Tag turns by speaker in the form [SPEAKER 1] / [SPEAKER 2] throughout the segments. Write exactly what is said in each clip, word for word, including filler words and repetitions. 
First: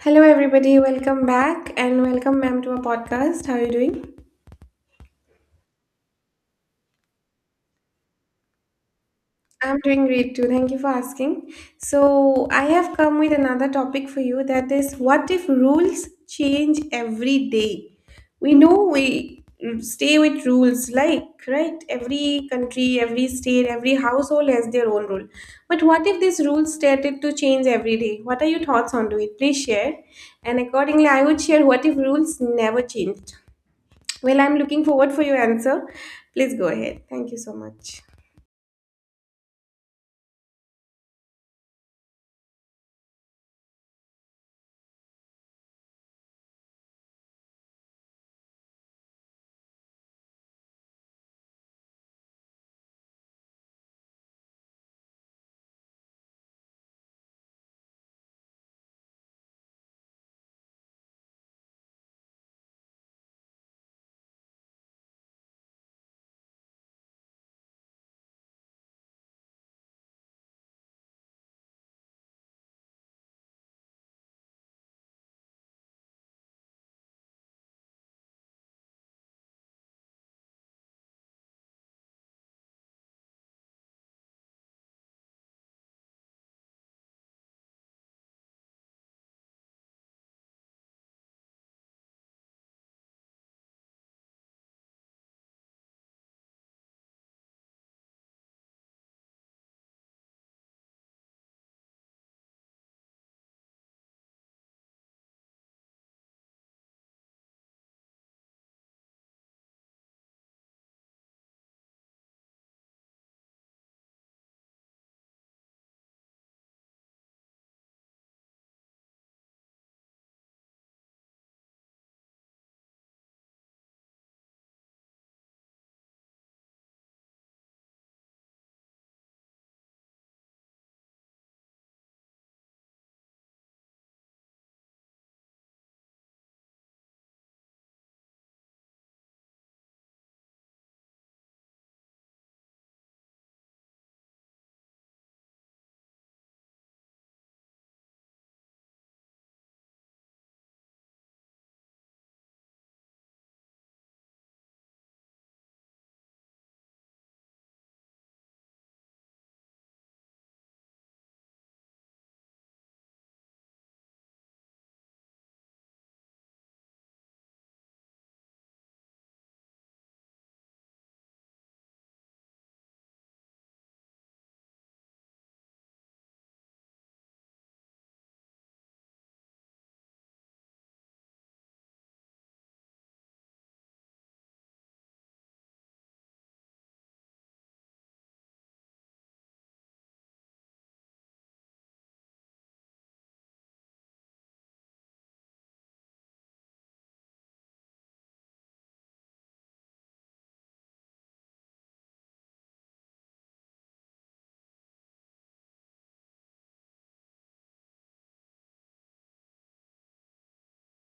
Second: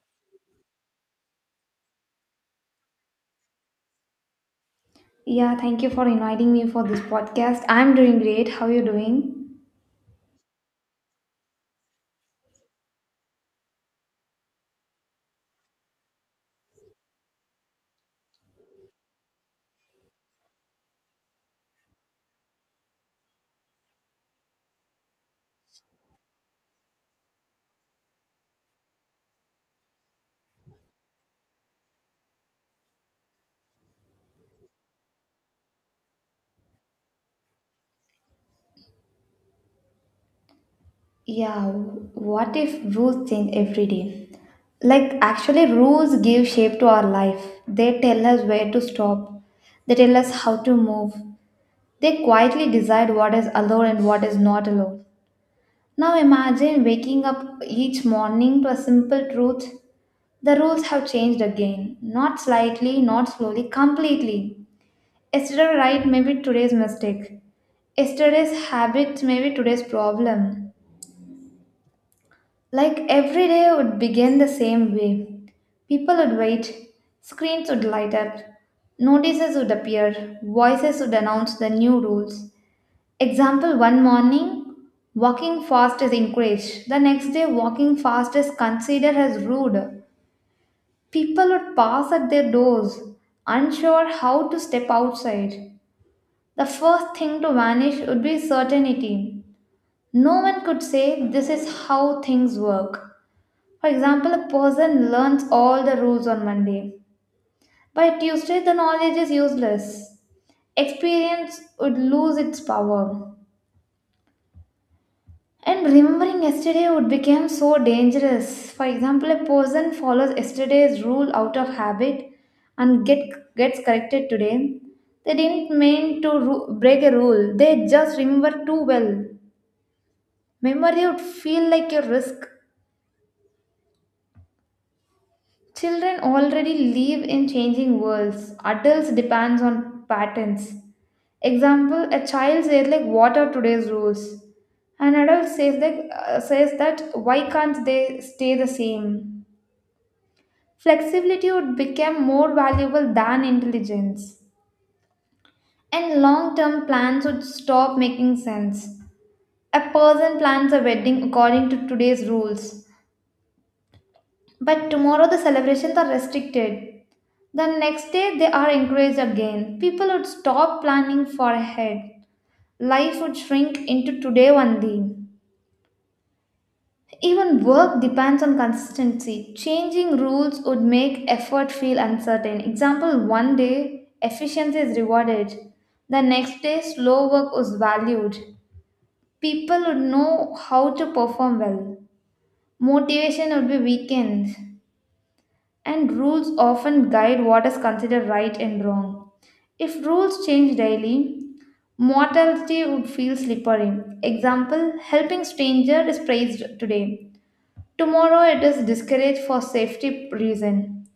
[SPEAKER 1] Hello, everybody. Welcome back and welcome, ma'am, to our podcast. How are you doing?
[SPEAKER 2] Yeah, thank you for inviting me for this podcast. I'm doing great. How you doing?
[SPEAKER 1] I'm doing great too. Thank you for asking. So, I have come with another topic for you that is, what if rules change every day? We know we stay with rules, like, right? Every country, every state, every household has their own rule. But what if these rules started to change every day? What are your thoughts on to it? Please share. And accordingly, I would share what if rules never changed? Well, I'm looking forward for your answer. Please go ahead. Thank you so much.
[SPEAKER 2] Yeah, what if rules change every day? Like, actually, rules give shape to our life. They tell us where to stop, they tell us how to move. They quietly decide what is allowed and what is not allowed. Now, imagine waking up each morning to a simple truth. The rules have changed again. Not slightly, not slowly, completely. Yesterday, right, maybe today's mistake. Yesterday's habits may be today's problem. Like every day would begin the same way. People would wait, screens would light up, notices would appear, voices would announce the new rules. Example one morning, walking fast is encouraged. The next day, walking fast is considered as rude. People would pass at their doors, unsure how to step outside. The first thing to vanish would be certainty. No one could say this is how things work. For example, a person learns all the rules on Monday. By Tuesday, the knowledge is useless. Experience would lose its power. And remembering yesterday would become so dangerous. For example, a person follows yesterday's rule out of habit and get, gets corrected today. They didn't mean to ru- break a rule, they just remember too well. Memory would feel like a risk. Children already live in changing worlds. Adults depends on patterns. Example, a child says like what are today's rules? An adult says like uh, says that why can't they stay the same? Flexibility would become more valuable than intelligence. And long-term plans would stop making sense. A person plans a wedding according to today's rules, but tomorrow the celebrations are restricted. The next day, they are encouraged again. People would stop planning far ahead. Life would shrink into today only. Even work depends on consistency. Changing rules would make effort feel uncertain. Example one day, efficiency is rewarded. The next day, slow work was valued. People would know how to perform well. Motivation would be weakened. And rules often guide what is considered right and wrong. If rules change daily, mortality would feel slippery. Example, helping stranger is praised today. Tomorrow it is discouraged for safety reason.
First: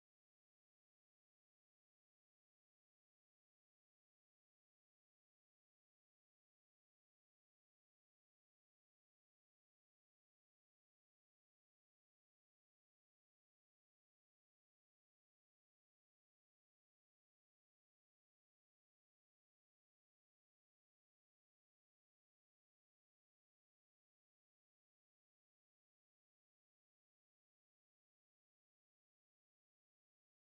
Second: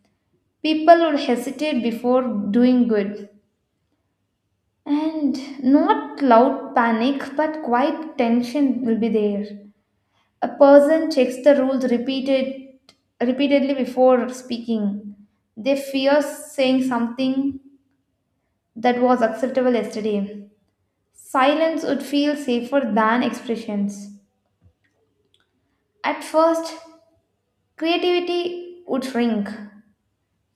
[SPEAKER 2] People would hesitate before doing good. And not loud panic but quiet tension will be there. A person checks the rules repeated repeatedly before speaking. They fear saying something that was acceptable yesterday. Silence would feel safer than expressions. At first, creativity would shrink.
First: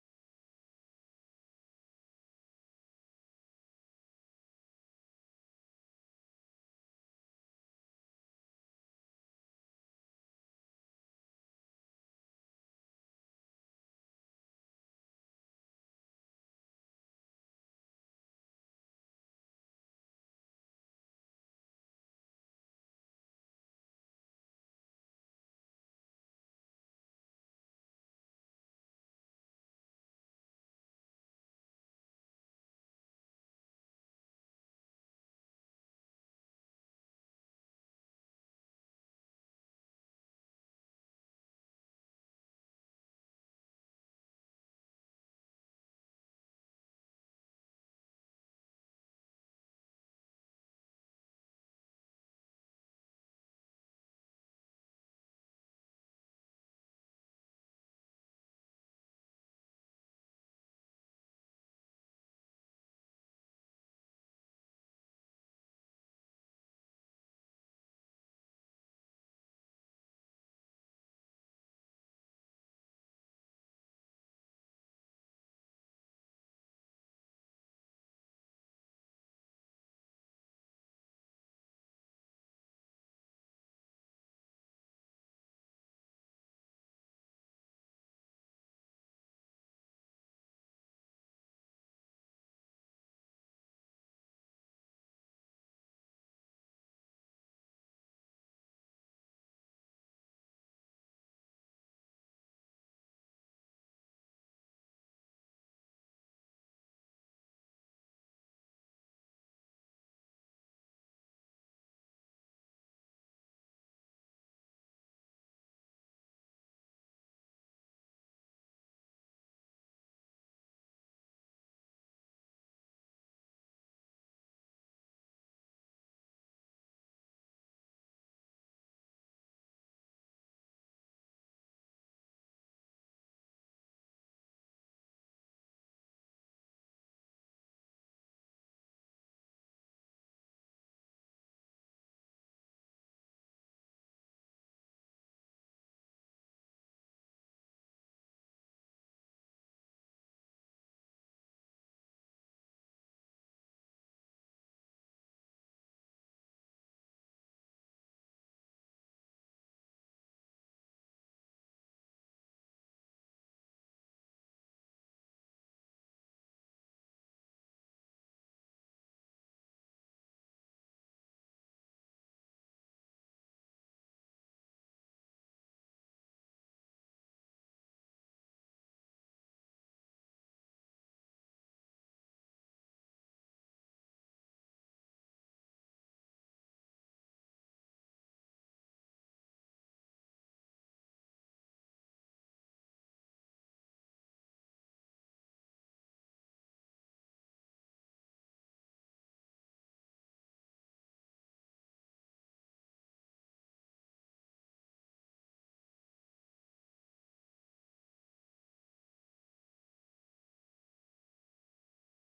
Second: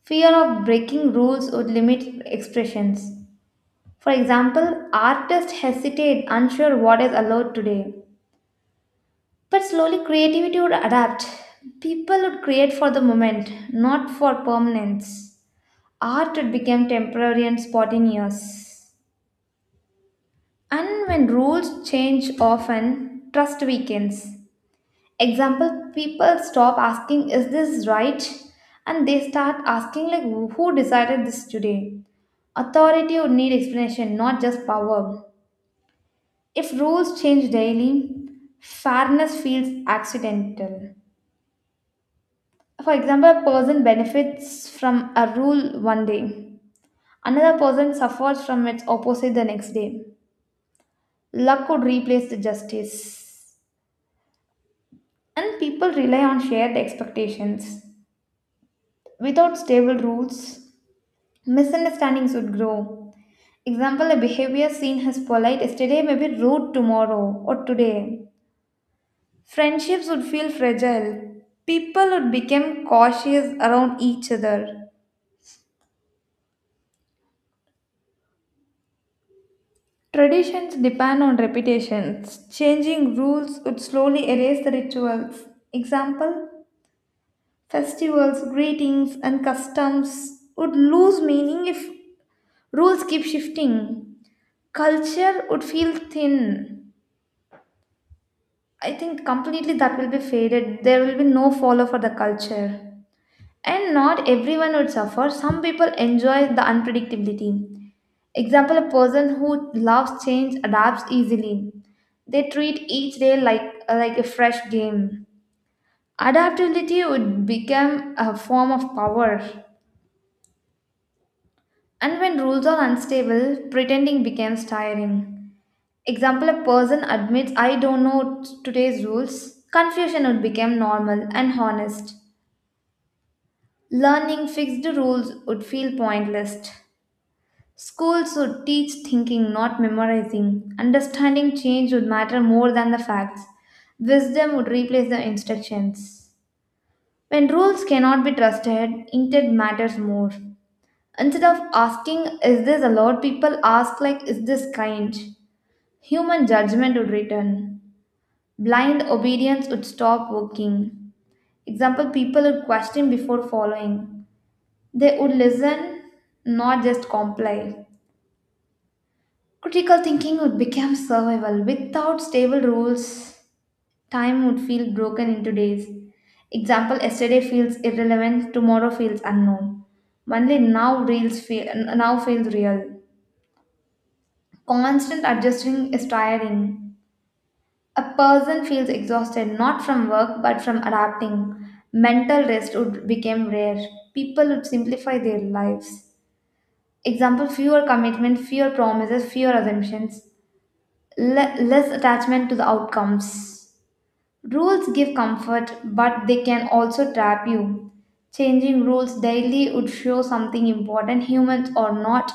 [SPEAKER 2] Fear of breaking rules would limit expressions. For example, artists hesitate, unsure what is allowed today. But slowly, creativity would adapt. People would create for the moment, not for permanence. Art would become temporary and spontaneous. And when rules change often, trust weakens. Example, people stop asking, is this right? And they start asking, like, who decided this today? Authority would need explanation, not just power. If rules change daily, fairness feels accidental. For example, a person benefits from a rule one day, another person suffers from its opposite the next day. Luck could replace the justice. And people rely on shared expectations. Without stable rules, misunderstandings would grow. Example, a behavior seen as polite yesterday may be rude tomorrow or today. Friendships would feel fragile. People would become cautious around each other. Traditions depend on repetitions. Changing rules would slowly erase the rituals. Example, festivals, greetings, and customs would lose meaning if rules keep shifting. Culture would feel thin. I think completely that will be faded. There will be no follow for the culture. And not everyone would suffer. Some people enjoy the unpredictability. Example, a person who loves change adapts easily. They treat each day like like a fresh game. Adaptability would become a form of power. And when rules are unstable, pretending becomes tiring. Example, a person admits I don't know today's rules. Confusion would become normal and honest. Learning fixed rules would feel pointless. School should teach thinking, not memorizing. Understanding change would matter more than the facts. Wisdom would replace the instructions. When rules cannot be trusted, intent matters more. Instead of asking, is this allowed, people ask, like, is this kind? Human judgment would return. Blind obedience would stop working. Example, people would question before following. They would listen, not just comply. Critical thinking would become survival. Without stable rules, time would feel broken into days. Example yesterday feels irrelevant, tomorrow feels unknown. Only now reels feel now feels real. Constant adjusting is tiring. A person feels exhausted not from work but from adapting. Mental rest would become rare. People would simplify their lives. Example fewer commitment, fewer promises, fewer assumptions, le- less attachment to the outcomes. Rules give comfort, but they can also trap you. Changing rules daily would show something important. Humans are not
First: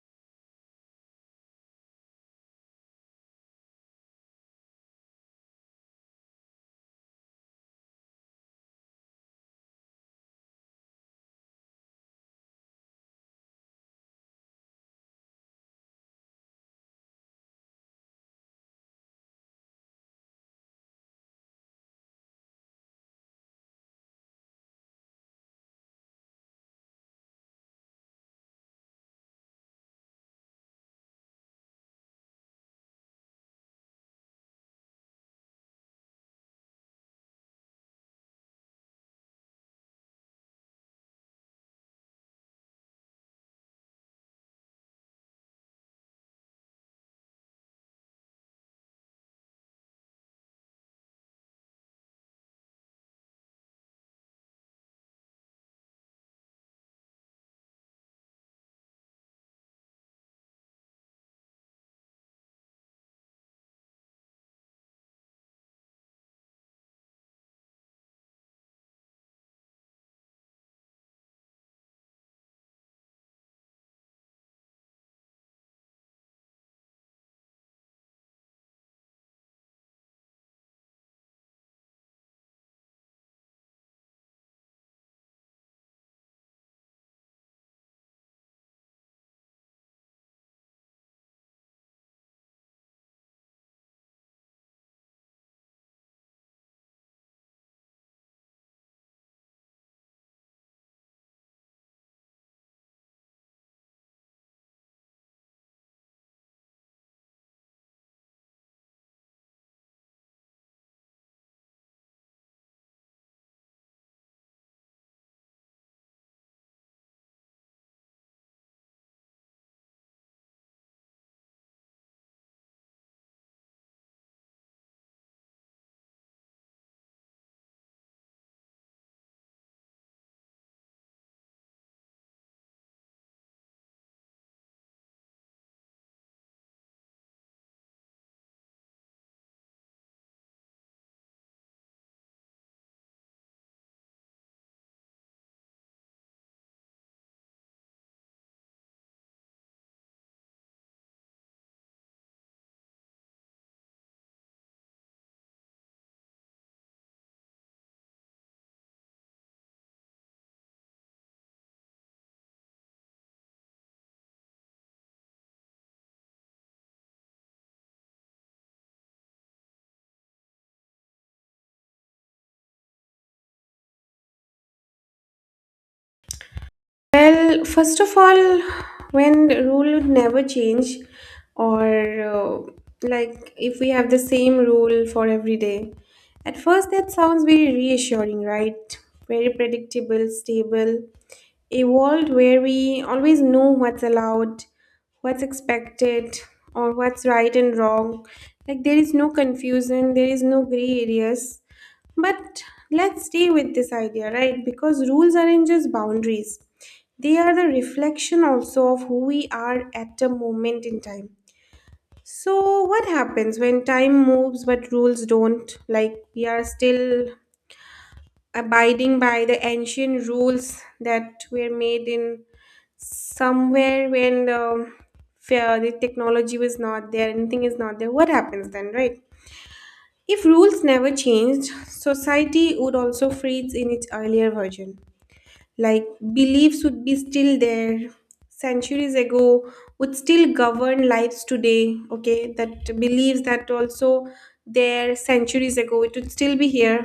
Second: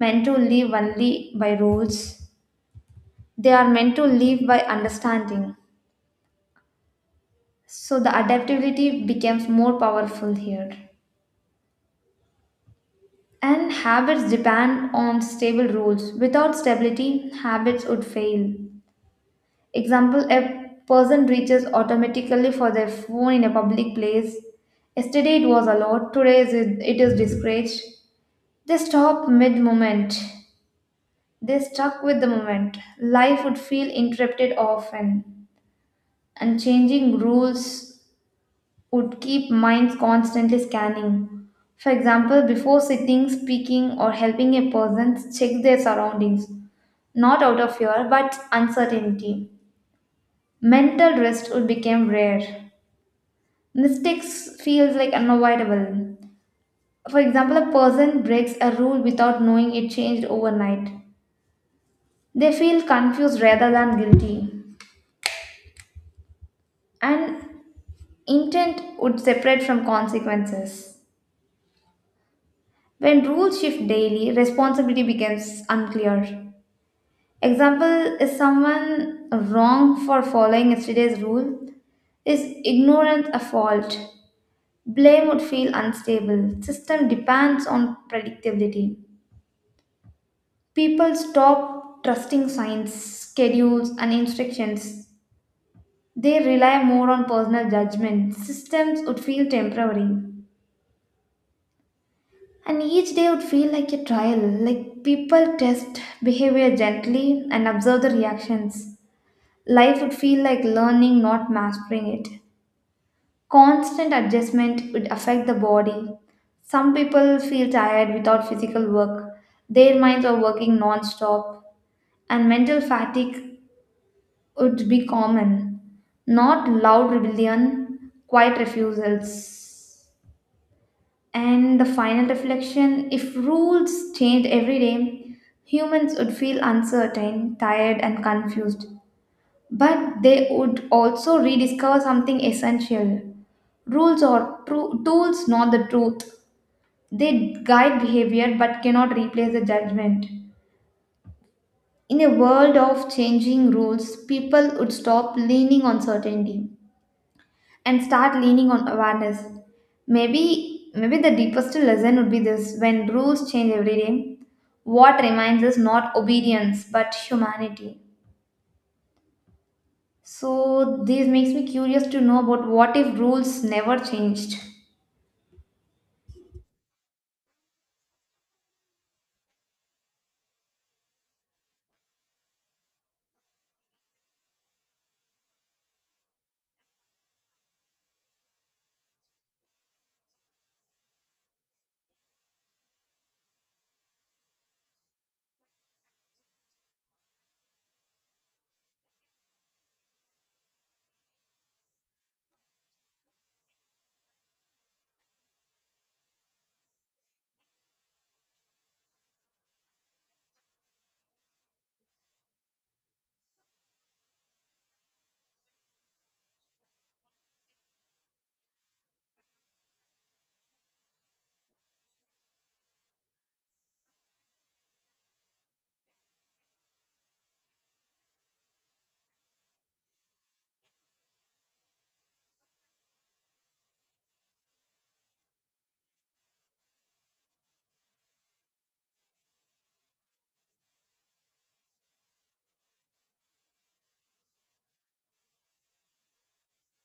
[SPEAKER 2] meant to live only by rules, they are meant to live by understanding. So the adaptability becomes more powerful here. And habits depend on stable rules. Without stability, habits would fail. Example, a person reaches automatically for their phone in a public place. Yesterday it was allowed, today is it is discouraged. They stop mid moment. They stuck with the moment. Life would feel interrupted often, and changing rules would keep minds constantly scanning. For example, before sitting, speaking, or helping a person, check their surroundings, not out of fear but uncertainty. Mental rest would become rare. Mistakes feels like unavoidable. For example, a person breaks a rule without knowing it changed overnight. They feel confused rather than guilty. And intent would separate from consequences. When rules shift daily, responsibility becomes unclear. Example is someone wrong for following yesterday's rule? Is ignorance a fault? Blame would feel unstable. System depends on predictability. People stop trusting signs, schedules, and instructions. They rely more on personal judgment. Systems would feel temporary. And each day would feel like a trial, like people test behavior gently and observe the reactions. Life would feel like learning, not mastering it. Constant adjustment would affect the body. Some people feel tired without physical work. Their minds are working non stop, and mental fatigue would be common. Not loud rebellion, quiet refusals. And the final reflection if rules changed every day, humans would feel uncertain, tired, and confused. But they would also rediscover something essential. Rules are tru- tools, not the truth. They guide behavior but cannot replace the judgment. In a world of changing rules, people would stop leaning on certainty and start leaning on awareness. Maybe maybe the deepest lesson would be this when rules change every day, what remains is not obedience but humanity. So this makes me curious to know about what if rules never changed.
[SPEAKER 1] Well, first of all, when the rule would never change, or uh, like if we have the same rule for every day, at first that sounds very reassuring, right? Very predictable, stable, a world where we always know what's allowed, what's expected, or what's right and wrong. Like there is no confusion, there is no gray areas. But let's stay with this idea, right? Because rules aren't just boundaries, they are the reflection also of who we are at a moment in time. So, what happens when time moves but rules don't? Like, we are still abiding by the ancient rules that were made in somewhere when the, fair- the technology was not there, anything is not there. What happens then, right? If rules never changed, society would also freeze in its earlier version. Like, beliefs would be still there centuries ago would still govern lives today. Okay, that beliefs that also there centuries ago it would still be here.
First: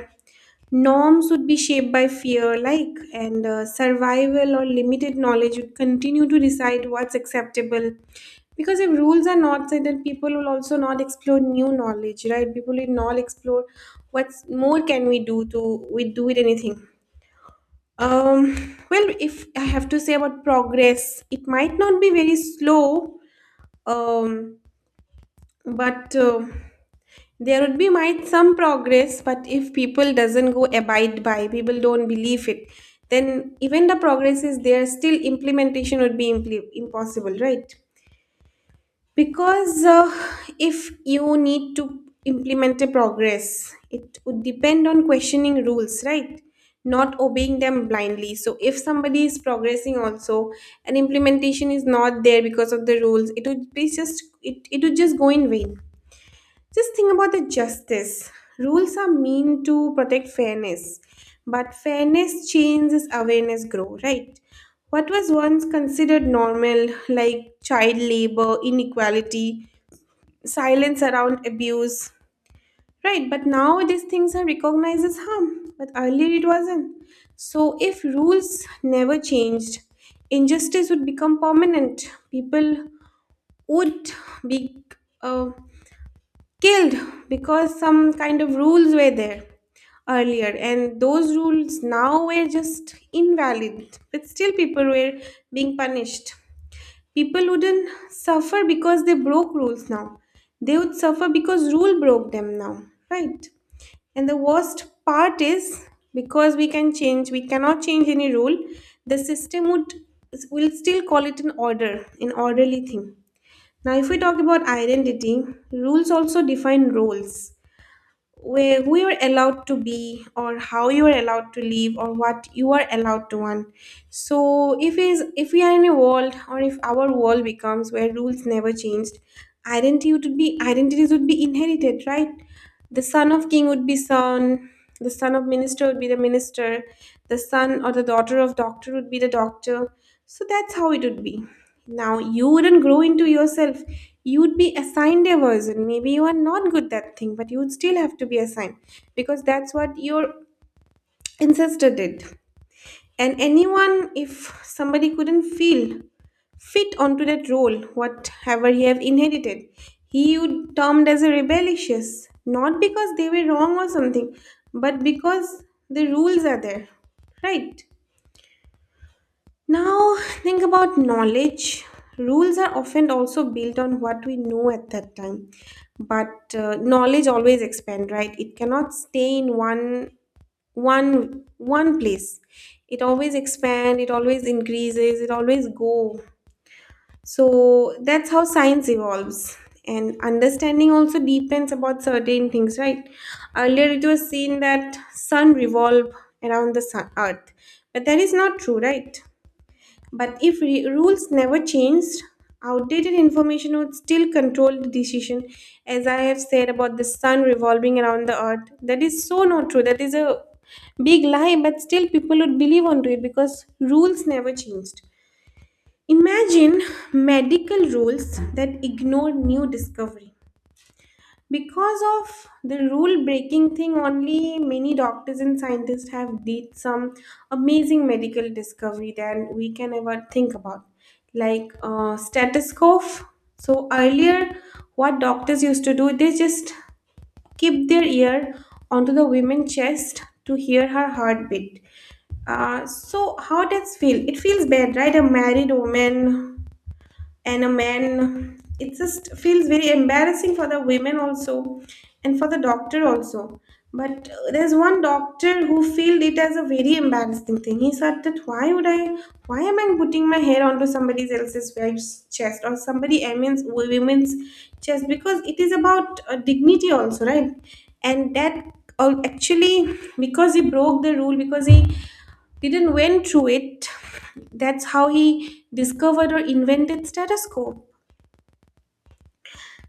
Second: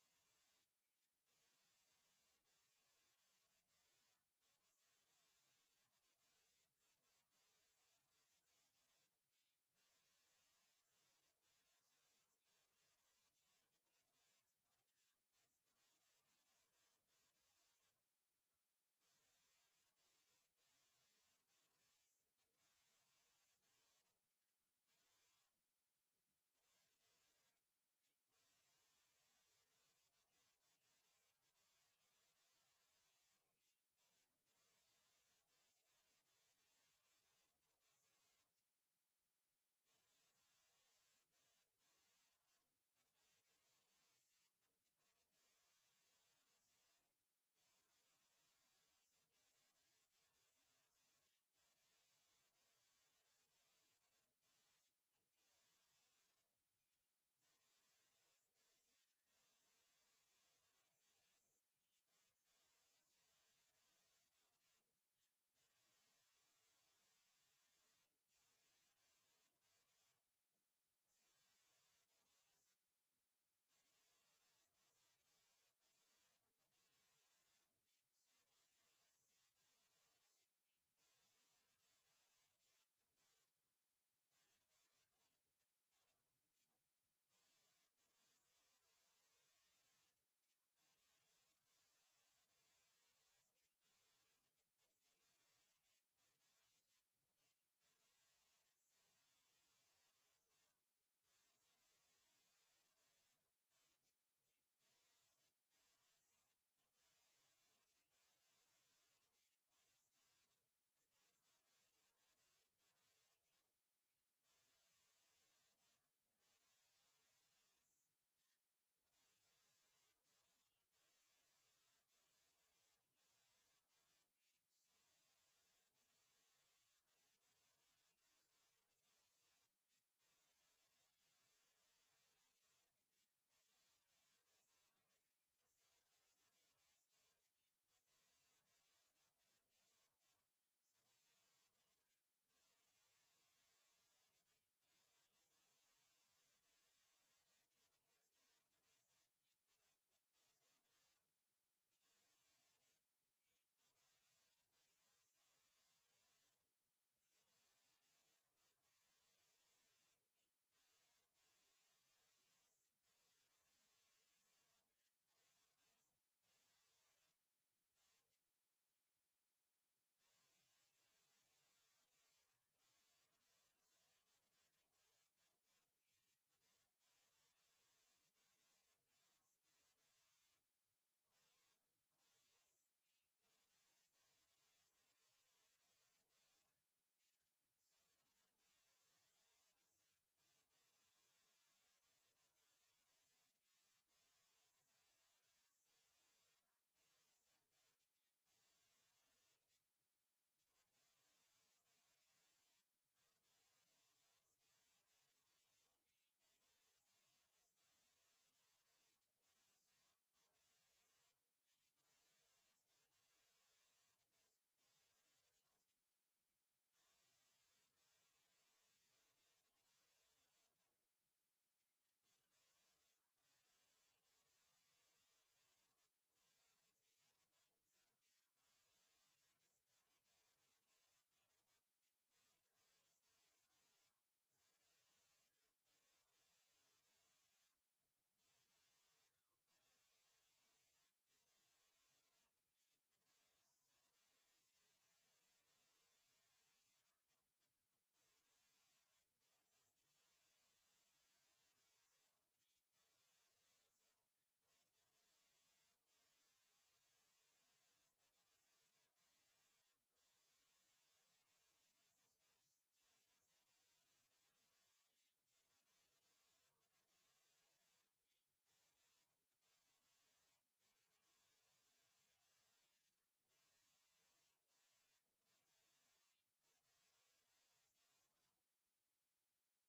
[SPEAKER 1] Norms would be shaped by fear, like, and uh, survival or limited knowledge would continue to decide what's acceptable, because if rules are not set then people will also not explore new knowledge, right? People will not explore what's more can we do to we do with anything. um, well, if I have to say about progress, it might not be very slow, um, but uh, there would be might some progress. But if people doesn't go abide by, people don't believe it, then even the progress is there, still implementation would be impl- impossible, right? Because uh, if you need to implement a progress, it would depend on questioning rules, right? Not obeying them blindly. So if somebody is progressing also and implementation is not there because of the rules, it would be just it, it would just go in vain. Just think about the justice. Rules are meant to protect fairness, but fairness changes awareness grow, right? What was once considered normal, like child labor, inequality, silence around abuse. Right, but now these things are recognized as harm, but earlier it wasn't. So, if rules never changed, injustice would become permanent. People would be uh, killed because some kind of rules were there earlier, and those rules now were just invalid, but still people were being punished. People wouldn't suffer because they broke rules now. They would suffer because rule broke them now, right? And the worst part is because we can change, we cannot change any rule. The system would will still call it an order, an orderly thing. Now, if we talk about identity, rules also define roles where we are allowed to be, or how you are allowed to live, or what you are allowed to want. So if is if we are in a world, or if our world becomes where rules never changed, identity would be identities would be inherited, right? The son of king would be son, the son of minister would be the minister, the son or the daughter of doctor would be the doctor. So that's how it would be. Now, you wouldn't grow into yourself. You'd be assigned a version. Maybe you are not good that thing, but you would still have to be assigned because that's what your ancestor did. And anyone, if somebody couldn't feel fit onto that role, whatever he have inherited, he would termed as a rebellious, not because they were wrong or something, but because the rules are there, right? Now, think about knowledge. Rules are often also built on what we know at that time. But uh, knowledge always expand, right? It cannot stay in one one one place. It always expand, it always increases, it always go. So that's how science evolves. And understanding also depends about certain things, right? Earlier it was seen that sun revolve around the sun, earth. But that is not true, right? But if re- rules never changed, outdated information would still control the decision. As I have said about the sun revolving around the earth, that is so not true. That is a big lie, but still people would believe onto it because rules never changed. Imagine medical rules that ignore new discovery. Because of the rule breaking thing, only many doctors and scientists have did some amazing medical discovery that we can ever think about, like uh, stethoscope. So earlier, what doctors used to do, they just keep their ear onto the women's chest to hear her heartbeat. Uh, so how does feel? It feels bad, right? A married woman and a man, it just feels very embarrassing for the women also and for the doctor also. But uh, there's one doctor who felt it as a very embarrassing thing. He said that why would i why am I putting my hair onto somebody else's wife's chest or somebody else's women's chest, because it is about uh, dignity also, right? And that uh, actually because he broke the rule, because he didn't went through it, that's how he discovered or invented status quo.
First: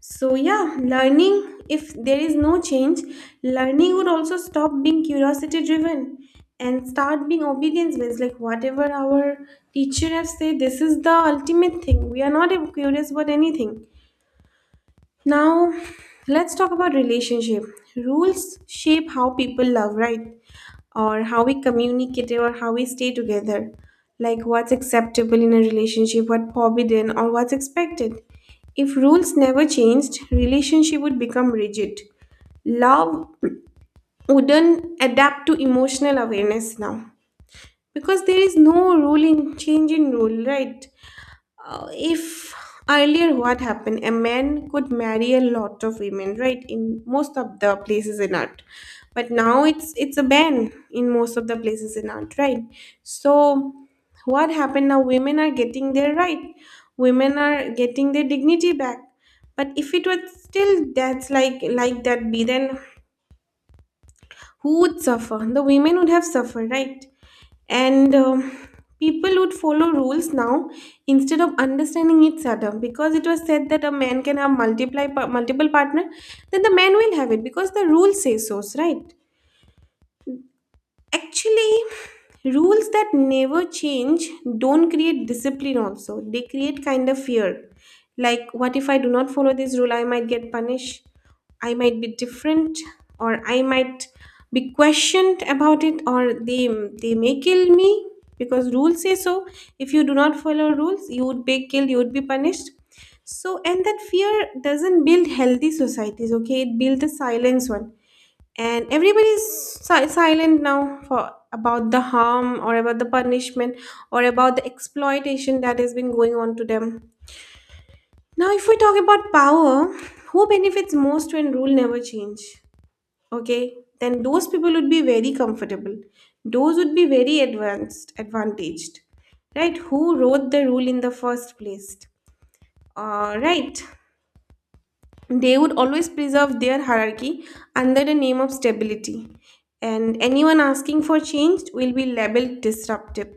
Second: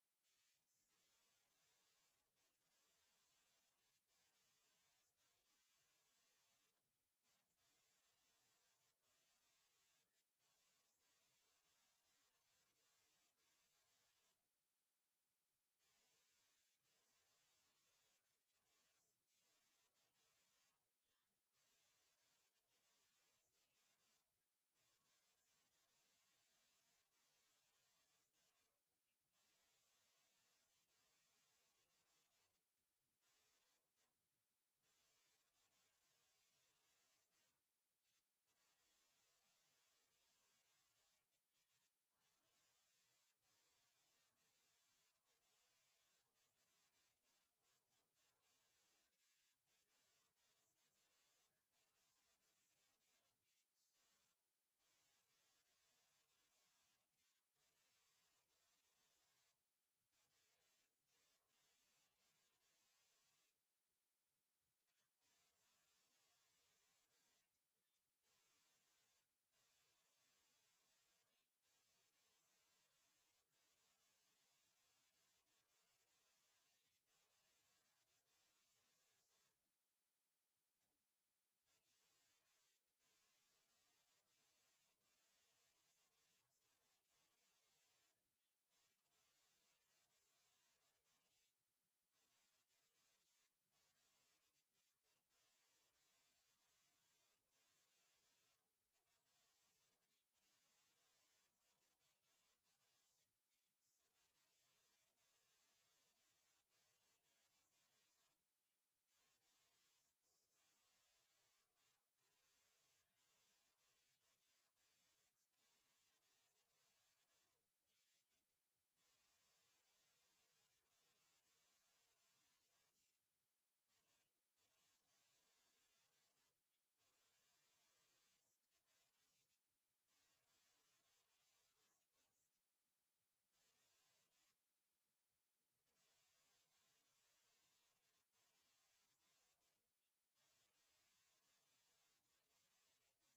[SPEAKER 1] So yeah, learning, if there is no change, learning would also stop being curiosity driven and start being obedience based, like whatever our teacher has said, this is the ultimate thing, we are not curious about anything. Now, let's talk about relationship. Rules shape how people love, right? Or how we communicate or how we stay together. Like what's acceptable in a relationship, what forbidden, or what's expected. If rules never changed, relationship would become rigid. Love wouldn't adapt to emotional awareness now, because there is no rule in change in rule, right? uh, if earlier what happened, a man could marry a lot of women, right, in most of the places in art, but now it's it's a ban in most of the places in art, right? So what happened now, women are getting their right, women are getting their dignity back. But if it was still that's like like that be, then who would suffer? The women would have suffered, right? And um, people would follow rules now instead of understanding each other, because it was said that a man can have multiply pa- multiple partner, then the man will have it because the rule says so, right? Actually, rules that never change don't create discipline, also. They create kind of fear. Like, what if I do not follow this rule? I might get punished, I might be different, or I might be questioned about it, or they, they may kill me because rules say so. If you do not follow rules, you would be killed, you would be punished. So, and that fear doesn't build healthy societies, okay? It builds a silence one, and everybody's si- silent now for about the harm, or about the punishment, or about the exploitation that has been going on to them. Now, if we talk about power, who benefits most when rule never change? Okay, then those people would be very comfortable, those would be very advanced, advantaged, right, who wrote the rule in the first place. uh, right. They would always preserve their hierarchy under the name of stability. And anyone asking for change will be labeled disruptive.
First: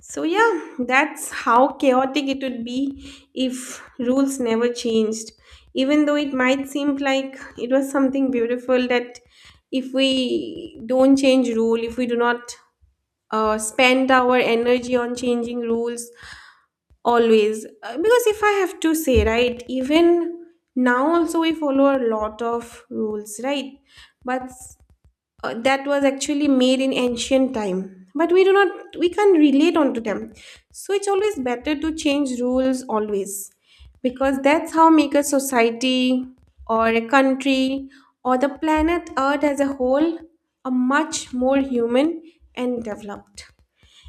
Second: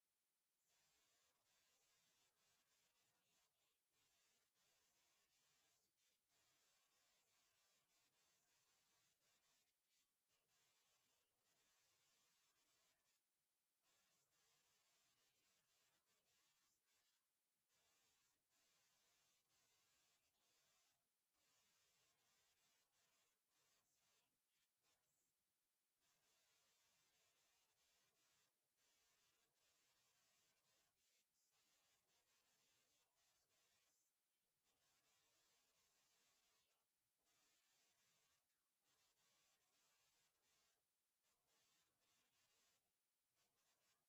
[SPEAKER 1] So, yeah, that's how chaotic it would be if rules never changed. Even though it might seem like it was something beautiful, that if we don't change rule, if we do not uh, spend our energy on changing rules, always. Uh, Because if I have to say, right, even now also we follow a lot of rules, right? But uh, that was actually made in ancient time. But we do not, we can't relate onto them. So it's always better to change rules always, because that's how make a society or a country or the planet Earth as a whole a much more human and developed.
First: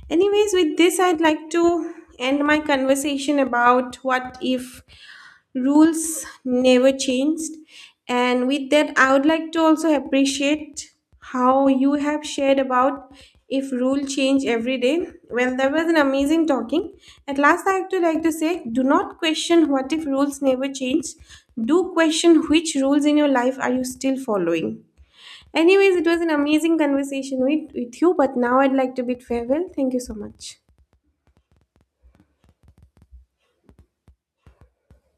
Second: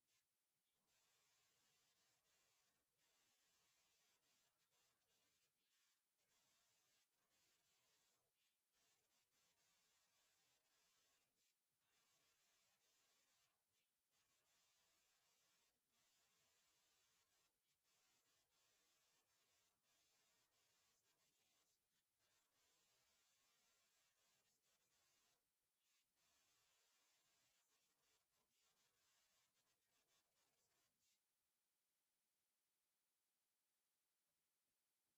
[SPEAKER 1] Anyways, with this, I'd like to end my conversation about what if rules never changed. And with that, I would like to also appreciate how you have shared about if rule change every day. Well, that was an amazing talking. At last, I would like to say, do not question what if rules never changed. Do question which rules in your life are you still following. Anyways, it was an amazing conversation with, with you, but now I'd like to bid farewell. Thank you so much.